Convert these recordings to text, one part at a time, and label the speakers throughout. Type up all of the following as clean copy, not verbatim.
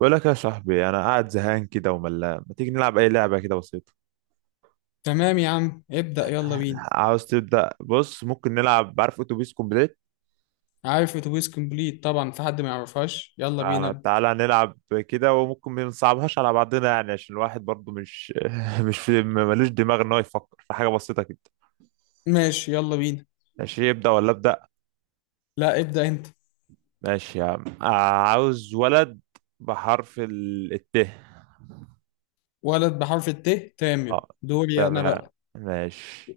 Speaker 1: بقول لك يا صاحبي، انا قاعد زهقان كده وملان. ما تيجي نلعب اي لعبه كده بسيطه؟
Speaker 2: تمام يا عم، ابدأ يلا بينا.
Speaker 1: عاوز تبدا؟ بص، ممكن نلعب. عارف اتوبيس كومبليت؟
Speaker 2: عارف اتوبيس كومبليت، طبعا في حد ما يعرفهاش. يلا بينا
Speaker 1: آه،
Speaker 2: ابدأ.
Speaker 1: تعالى نلعب كده. وممكن ما نصعبهاش على بعضنا، يعني عشان الواحد برضو مش مش في ملوش دماغ ان هو يفكر في حاجه بسيطه كده.
Speaker 2: ماشي يلا بينا.
Speaker 1: ماشي. يبدا ولا ابدا؟
Speaker 2: لا ابدأ انت.
Speaker 1: ماشي يا عم. آه، عاوز ولد بحرف الت.
Speaker 2: ولد بحرف الت. تامر،
Speaker 1: اه،
Speaker 2: دوري انا
Speaker 1: تمام.
Speaker 2: بقى.
Speaker 1: ماشي.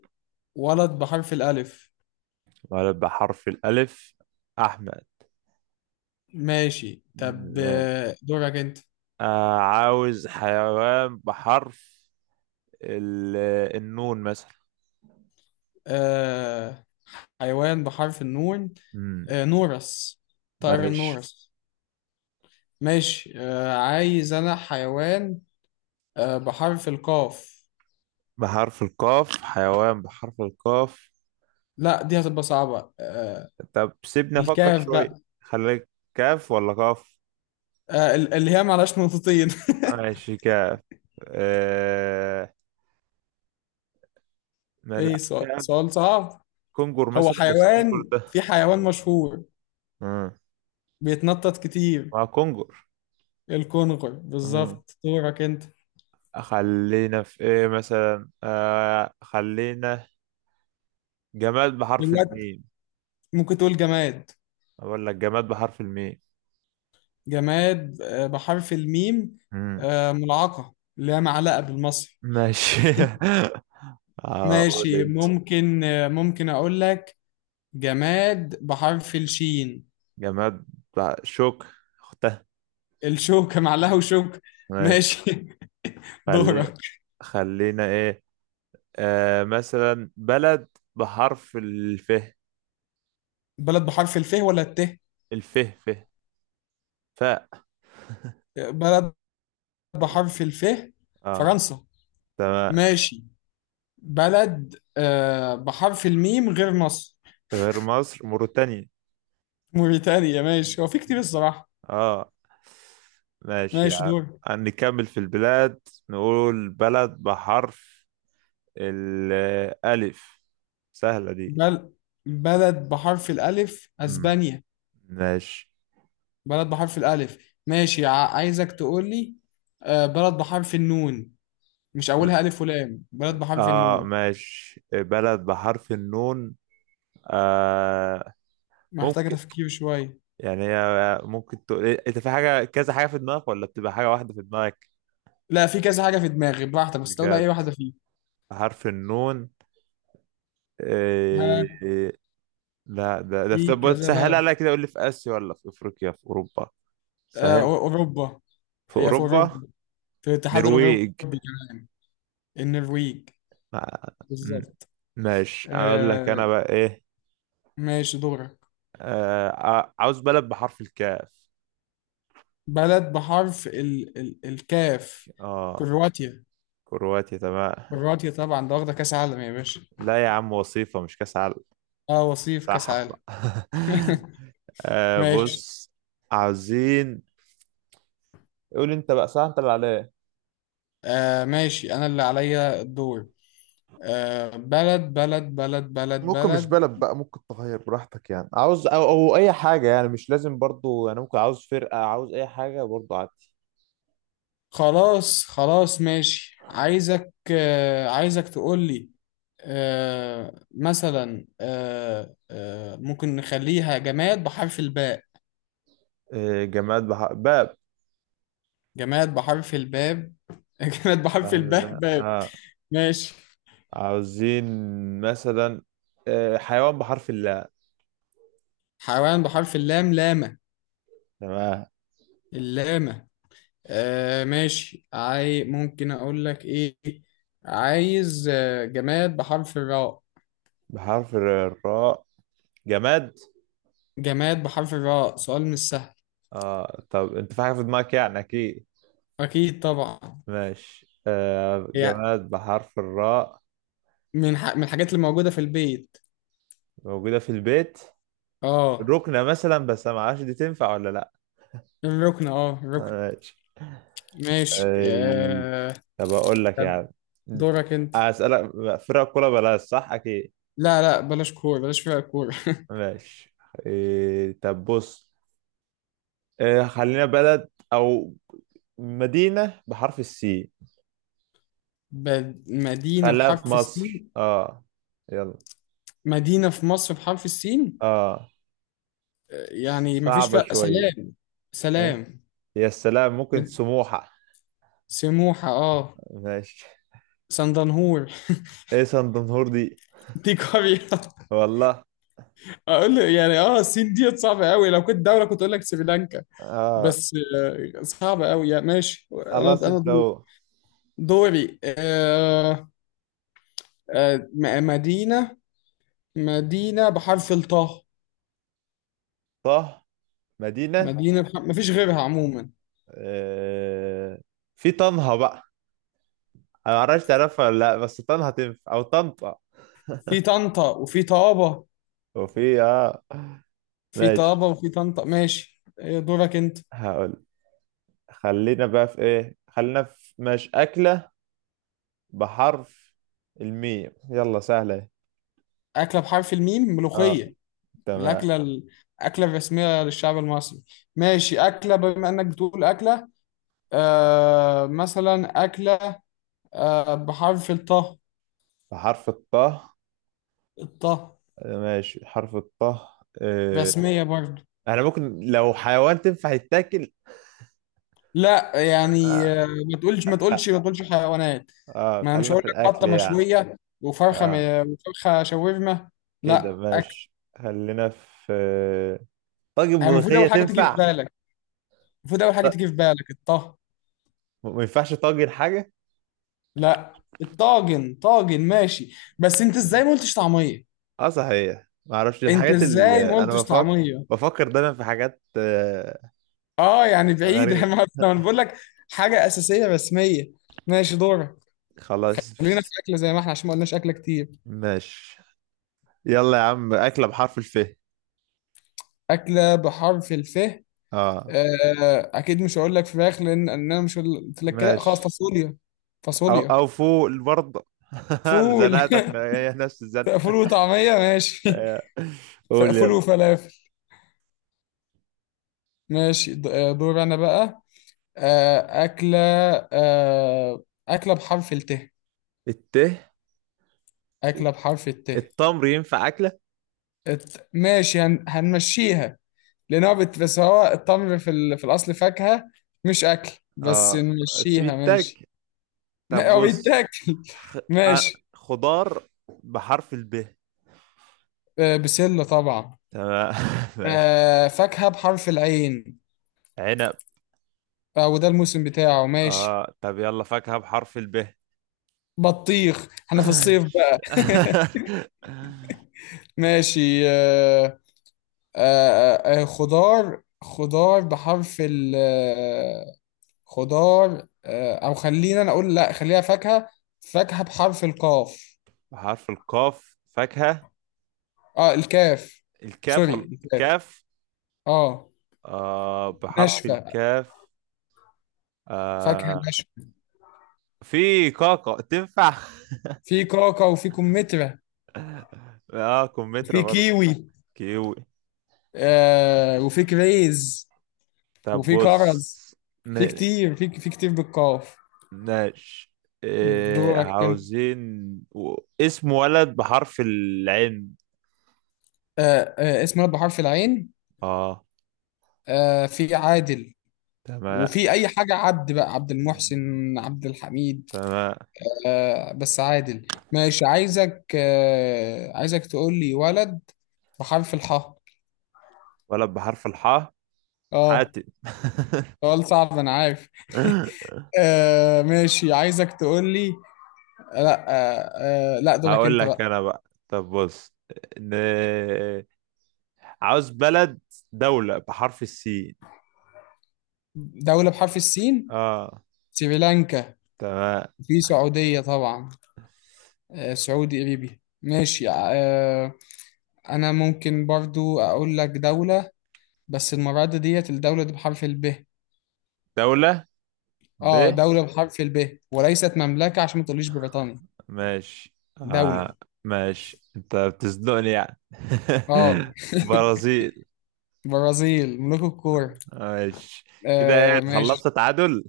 Speaker 2: ولد بحرف الألف.
Speaker 1: ولد بحرف الالف،
Speaker 2: ماشي طب،
Speaker 1: احمد.
Speaker 2: دورك انت.
Speaker 1: آه، عاوز حيوان بحرف ال- النون مثلا.
Speaker 2: آه حيوان بحرف النون.
Speaker 1: امم
Speaker 2: نورس. طائر
Speaker 1: ماشي.
Speaker 2: النورس. ماشي، عايز انا حيوان بحرف القاف.
Speaker 1: بحرف القاف؟ حيوان بحرف القاف؟
Speaker 2: لا دي هتبقى صعبة
Speaker 1: طب سيبني افكر
Speaker 2: الكاف
Speaker 1: شوية.
Speaker 2: بقى.
Speaker 1: خليك. كاف ولا قاف؟
Speaker 2: اللي هي معلهاش نقطتين
Speaker 1: ماشي، كاف. آه، ما لا
Speaker 2: ايه، سؤال
Speaker 1: كاف.
Speaker 2: سؤال صعب.
Speaker 1: كونجر
Speaker 2: هو
Speaker 1: مثلا، بس كونجر
Speaker 2: حيوان،
Speaker 1: ده.
Speaker 2: في حيوان مشهور
Speaker 1: امم
Speaker 2: بيتنطط كتير.
Speaker 1: مع كونجر.
Speaker 2: الكونغر
Speaker 1: امم
Speaker 2: بالظبط، دورك انت.
Speaker 1: خلينا في ايه مثلا، آه، خلينا جماد بحرف
Speaker 2: دلوقتي
Speaker 1: الميم.
Speaker 2: ممكن تقول جماد.
Speaker 1: اقول لك جماد بحرف الميم.
Speaker 2: جماد بحرف الميم.
Speaker 1: مم.
Speaker 2: ملعقة اللي هي معلقة بالمصري.
Speaker 1: ماشي. هقول
Speaker 2: ماشي
Speaker 1: انت.
Speaker 2: ممكن، ممكن اقول لك جماد بحرف الشين.
Speaker 1: جماد بقى شوك، اختها.
Speaker 2: الشوكة، معلقة وشوكة.
Speaker 1: ماشي.
Speaker 2: ماشي
Speaker 1: خلي،
Speaker 2: دورك.
Speaker 1: خلينا ايه، آه، مثلا بلد بحرف الف.
Speaker 2: بلد بحرف الف ولا الت؟
Speaker 1: الف، ف، ف.
Speaker 2: بلد بحرف الف،
Speaker 1: اه،
Speaker 2: فرنسا.
Speaker 1: تمام.
Speaker 2: ماشي، بلد بحرف الميم غير مصر.
Speaker 1: غير مصر، موريتانيا.
Speaker 2: موريتانيا، ماشي، هو في كتير الصراحة.
Speaker 1: اه، ماشي
Speaker 2: ماشي،
Speaker 1: يا
Speaker 2: دور.
Speaker 1: عم. نكمل في البلاد. نقول بلد بحرف الألف، سهلة دي.
Speaker 2: بل بلد بحرف الألف،
Speaker 1: مم.
Speaker 2: أسبانيا.
Speaker 1: ماشي.
Speaker 2: بلد بحرف الألف. ماشي، عايزك تقول لي بلد بحرف النون، مش أولها ألف ولام، بلد بحرف
Speaker 1: اه،
Speaker 2: النون.
Speaker 1: ماشي. بلد بحرف النون. آه،
Speaker 2: محتاجة
Speaker 1: ممكن.
Speaker 2: تفكير شوية.
Speaker 1: يعني هي ممكن تقول إيه، انت في حاجة كذا حاجة في دماغك ولا بتبقى حاجة واحدة في دماغك؟
Speaker 2: لا، في كذا حاجة في دماغي، براحتك بس تقول أي
Speaker 1: بجد.
Speaker 2: واحدة فيه.
Speaker 1: بحرف النون.
Speaker 2: ها.
Speaker 1: إيه... لا، ده في.
Speaker 2: في
Speaker 1: طب
Speaker 2: كذا
Speaker 1: سهل
Speaker 2: بلد.
Speaker 1: عليا كده. قول لي، في آسيا ولا في أفريقيا في أوروبا؟ سهل.
Speaker 2: أوروبا.
Speaker 1: في
Speaker 2: هي في
Speaker 1: أوروبا.
Speaker 2: أوروبا، في الاتحاد الأوروبي.
Speaker 1: نرويج.
Speaker 2: كمان، النرويج.
Speaker 1: آه، م-
Speaker 2: بالظبط.
Speaker 1: ماشي. اقول لك
Speaker 2: آه
Speaker 1: انا بقى ايه.
Speaker 2: ماشي دورك.
Speaker 1: آه، عاوز بلد بحرف الكاف.
Speaker 2: بلد بحرف ال الكاف.
Speaker 1: اه،
Speaker 2: كرواتيا.
Speaker 1: كرواتيا. تمام.
Speaker 2: كرواتيا طبعا، ده واخدة كأس عالم يا باشا.
Speaker 1: لا يا عم، وصيفة مش كاس عالم.
Speaker 2: اه، وصيف كأس
Speaker 1: صحح
Speaker 2: عالم
Speaker 1: بقى. آه،
Speaker 2: ماشي،
Speaker 1: بص، عاوزين. قول انت بقى. صح، انت اللي عليا.
Speaker 2: ماشي، أنا اللي عليا الدور. بلد بلد بلد بلد
Speaker 1: ممكن مش
Speaker 2: بلد
Speaker 1: بلد بقى، ممكن تغير براحتك. يعني عاوز أو اي حاجة، يعني مش لازم برضو. يعني ممكن عاوز فرقة، عاوز اي حاجة برضو عادي.
Speaker 2: خلاص خلاص، ماشي، عايزك تقول لي، مثلا ممكن نخليها جماد بحرف الباء.
Speaker 1: آه، جماد باب.
Speaker 2: جماد بحرف الباب جماد بحرف
Speaker 1: لا-
Speaker 2: الباء،
Speaker 1: لا،
Speaker 2: باب.
Speaker 1: آه.
Speaker 2: ماشي.
Speaker 1: عاوزين مثلا، آه، حيوان بحرف اللاء.
Speaker 2: حيوان بحرف اللام، لامة.
Speaker 1: تمام.
Speaker 2: اللامة. ماشي، ممكن أقول لك إيه. عايز جماد بحرف الراء.
Speaker 1: بحرف الراء، جماد.
Speaker 2: جماد بحرف الراء، سؤال مش سهل.
Speaker 1: اه. طب انت في حاجة في دماغك يعني؟ اكيد.
Speaker 2: أكيد طبعا،
Speaker 1: ماشي. آه،
Speaker 2: يعني
Speaker 1: جماد بحرف الراء.
Speaker 2: من الحاجات اللي موجودة في البيت.
Speaker 1: موجودة في البيت.
Speaker 2: آه
Speaker 1: ركنة مثلا، بس ما اعرفش دي تنفع ولا لا.
Speaker 2: الركن آه الركن
Speaker 1: ماشي.
Speaker 2: ماشي،
Speaker 1: أي، طب اقول لك يعني،
Speaker 2: دورك انت.
Speaker 1: اسألك فرق كوره بلاش، صح؟ اكيد.
Speaker 2: لا لا، بلاش كورة، بلاش فرق كورة
Speaker 1: ماشي. إيه، طب بص، إيه، خلينا بلد او مدينة بحرف
Speaker 2: مدينة
Speaker 1: خليها في
Speaker 2: بحرف
Speaker 1: مصر.
Speaker 2: السين.
Speaker 1: اه، يلا.
Speaker 2: مدينة في مصر بحرف السين.
Speaker 1: اه،
Speaker 2: يعني مفيش
Speaker 1: صعبة
Speaker 2: فرق.
Speaker 1: شوية.
Speaker 2: سلام.
Speaker 1: إيه؟
Speaker 2: سلام.
Speaker 1: يا سلام، ممكن
Speaker 2: من-
Speaker 1: سموحة.
Speaker 2: سموحة. اه،
Speaker 1: ماشي.
Speaker 2: سندنهور
Speaker 1: ايه سندنهور دي؟
Speaker 2: دي قرية.
Speaker 1: والله.
Speaker 2: اقول له يعني، السين ديت صعبة قوي، لو كنت دولة كنت اقول لك سريلانكا،
Speaker 1: اه،
Speaker 2: بس صعبة قوي يعني. ماشي، انا
Speaker 1: خلاص
Speaker 2: انا
Speaker 1: انت
Speaker 2: دوري.
Speaker 1: اهو.
Speaker 2: دوري. مدينة. مدينة بحرف الطاء.
Speaker 1: طه. مدينة.
Speaker 2: مدينة بحرف، مفيش غيرها عموما.
Speaker 1: آه، في طنها بقى. انا معرفش تعرفها ولا لا، بس طنها تنفع او طنطا.
Speaker 2: في طنطا وفي طابة.
Speaker 1: وفي، اه.
Speaker 2: في
Speaker 1: ماشي.
Speaker 2: طابة وفي طنطا. ماشي، إيه دورك انت.
Speaker 1: هقول خلينا بقى في ايه، خلينا في مش أكلة بحرف الميم، يلا، سهلة اهي.
Speaker 2: أكلة بحرف الميم،
Speaker 1: اه،
Speaker 2: ملوخية.
Speaker 1: تمام.
Speaker 2: الأكلة الأكلة الرسمية للشعب المصري. ماشي أكلة، بما إنك بتقول أكلة، مثلا أكلة بحرف الطه.
Speaker 1: بحرف الطه.
Speaker 2: الطه،
Speaker 1: آه، ماشي. حرف الطه. آه.
Speaker 2: رسمية برضه.
Speaker 1: انا ممكن لو حيوان تنفع يتاكل؟
Speaker 2: لا يعني،
Speaker 1: آه.
Speaker 2: ما تقولش ما
Speaker 1: آه،
Speaker 2: تقولش ما تقولش حيوانات.
Speaker 1: اه
Speaker 2: ما أنا مش
Speaker 1: خلينا
Speaker 2: هقول
Speaker 1: في
Speaker 2: لك
Speaker 1: الاكل
Speaker 2: بطة
Speaker 1: يعني.
Speaker 2: مشوية،
Speaker 1: اه،
Speaker 2: وفرخة شاورما.
Speaker 1: كده
Speaker 2: لا، أكل.
Speaker 1: ماشي. خلينا في طاجن
Speaker 2: هي المفروض
Speaker 1: ملوخية،
Speaker 2: أول حاجة تيجي في
Speaker 1: تنفع؟
Speaker 2: بالك. المفروض اول حاجه
Speaker 1: لا.
Speaker 2: تيجي في بالك الطه.
Speaker 1: ما ينفعش طاجن حاجة؟
Speaker 2: لا، الطاجن طاجن. ماشي، بس انت ازاي ما قلتش طعميه.
Speaker 1: اه صحيح، ما اعرفش.
Speaker 2: انت
Speaker 1: الحاجات
Speaker 2: ازاي
Speaker 1: اللي
Speaker 2: ما
Speaker 1: انا
Speaker 2: قلتش
Speaker 1: بفكر،
Speaker 2: طعميه.
Speaker 1: بفكر دايما في حاجات آه،
Speaker 2: اه يعني بعيده
Speaker 1: غريبة.
Speaker 2: ما أنا بقول لك حاجه اساسيه رسميه. ماشي دورك.
Speaker 1: خلاص
Speaker 2: خلينا في اكله زي ما احنا، عشان ما قلناش اكله كتير.
Speaker 1: ماشي. يلا يا عم، أكلة بحرف الف.
Speaker 2: اكله بحرف الف.
Speaker 1: اه،
Speaker 2: اكيد مش هقول لك فراخ، لان انا مش هقول- قلت لك كده. خلاص،
Speaker 1: ماشي.
Speaker 2: فاصوليا.
Speaker 1: او
Speaker 2: فاصوليا.
Speaker 1: او فوق برضه.
Speaker 2: فول
Speaker 1: زنقتك هي نفس الزنقة.
Speaker 2: فول وطعميه، ماشي
Speaker 1: آه. قول
Speaker 2: فول
Speaker 1: يلا.
Speaker 2: وفلافل. ماشي، دور انا بقى. أكلة. آه، أكلة بحرف الت.
Speaker 1: الت.
Speaker 2: أكلة بحرف الت.
Speaker 1: التمر ينفع أكلة؟
Speaker 2: ماشي، هنمشيها، لأن هو بس هو التمر في في الأصل فاكهة، مش أكل. بس
Speaker 1: اه،
Speaker 2: نمشيها، ماشي
Speaker 1: سويتك. طب
Speaker 2: هو
Speaker 1: بص،
Speaker 2: بيتاكل
Speaker 1: خ... آه،
Speaker 2: ماشي.
Speaker 1: خضار بحرف الب.
Speaker 2: بسلة طبعا.
Speaker 1: تمام. ماشي.
Speaker 2: فاكهة بحرف العين.
Speaker 1: عنب.
Speaker 2: وده الموسم بتاعه، ماشي.
Speaker 1: اه، طب يلا، فاكهة بحرف الب.
Speaker 2: بطيخ، احنا في الصيف بقى ماشي، خضار بحرف ال آه، خضار. او خلينا، انا اقول لا، خليها فاكهة. فاكهة بحرف القاف.
Speaker 1: بحرف القاف فاكهة.
Speaker 2: اه، الكاف.
Speaker 1: الكاف
Speaker 2: سوري،
Speaker 1: ولا
Speaker 2: الكاف.
Speaker 1: الكاف؟
Speaker 2: اه اه.
Speaker 1: آه، بحرف
Speaker 2: ناشفة.
Speaker 1: الكاف.
Speaker 2: فاكهة
Speaker 1: آه،
Speaker 2: ناشفة.
Speaker 1: في كاكا تنفع.
Speaker 2: في كاكا وفي كمثرى
Speaker 1: اه، كمثرى
Speaker 2: وفي
Speaker 1: برضه.
Speaker 2: كيوي.
Speaker 1: كيوي.
Speaker 2: وفي كريز
Speaker 1: طب
Speaker 2: وفي
Speaker 1: بص.
Speaker 2: كرز. في
Speaker 1: ن-
Speaker 2: كتير، في كتير بالقاف.
Speaker 1: ماشي. إيه،
Speaker 2: دورك انت.
Speaker 1: عاوزين، و... اسم ولد بحرف العين.
Speaker 2: اسم ولد بحرف العين.
Speaker 1: اه،
Speaker 2: في عادل،
Speaker 1: تمام.
Speaker 2: وفي اي حاجه عبد، بقى عبد المحسن، عبد الحميد.
Speaker 1: تمام.
Speaker 2: بس عادل. ماشي، عايزك تقول لي ولد بحرف الحاء.
Speaker 1: ولد بحرف الحاء،
Speaker 2: اه،
Speaker 1: حاتم.
Speaker 2: سؤال صعب انا عارف ماشي، عايزك تقول لي. لا، لا، دورك
Speaker 1: هقول
Speaker 2: انت
Speaker 1: لك
Speaker 2: بقى.
Speaker 1: انا بقى. طب بص، ن... عاوز بلد، دولة بحرف السين.
Speaker 2: دولة بحرف السين.
Speaker 1: اه،
Speaker 2: سريلانكا.
Speaker 1: تمام.
Speaker 2: في سعودية طبعا. آه، سعودي قريبي. ماشي، انا ممكن برضو اقول لك دولة، بس المرة دي، ديت الدولة دي بحرف الب.
Speaker 1: دولة ب.
Speaker 2: اه، دولة بحرف الب، وليست مملكة عشان ما تقوليش بريطانيا.
Speaker 1: ماشي.
Speaker 2: دولة.
Speaker 1: آه. ماشي، انت بتزنقني يعني.
Speaker 2: اه،
Speaker 1: برازيل.
Speaker 2: برازيل ملوك الكورة.
Speaker 1: ماشي. كده ايه،
Speaker 2: ماشي.
Speaker 1: خلصت تعادل.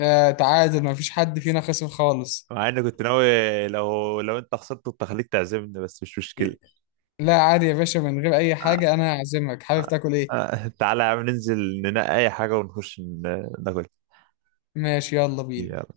Speaker 2: تعادل، ما فيش حد فينا خسر خالص.
Speaker 1: مع اني كنت ناوي لو انت خسرت كنت هخليك تعزمني، بس مش مشكلة.
Speaker 2: لا عادي يا باشا، من غير أي
Speaker 1: آه،
Speaker 2: حاجة أنا هعزمك، حابب
Speaker 1: آه،
Speaker 2: تاكل إيه؟
Speaker 1: آه، تعالى يا عم ننزل ننقي اي حاجة ونخش ناكل.
Speaker 2: ماشي يلا بينا.
Speaker 1: يلا.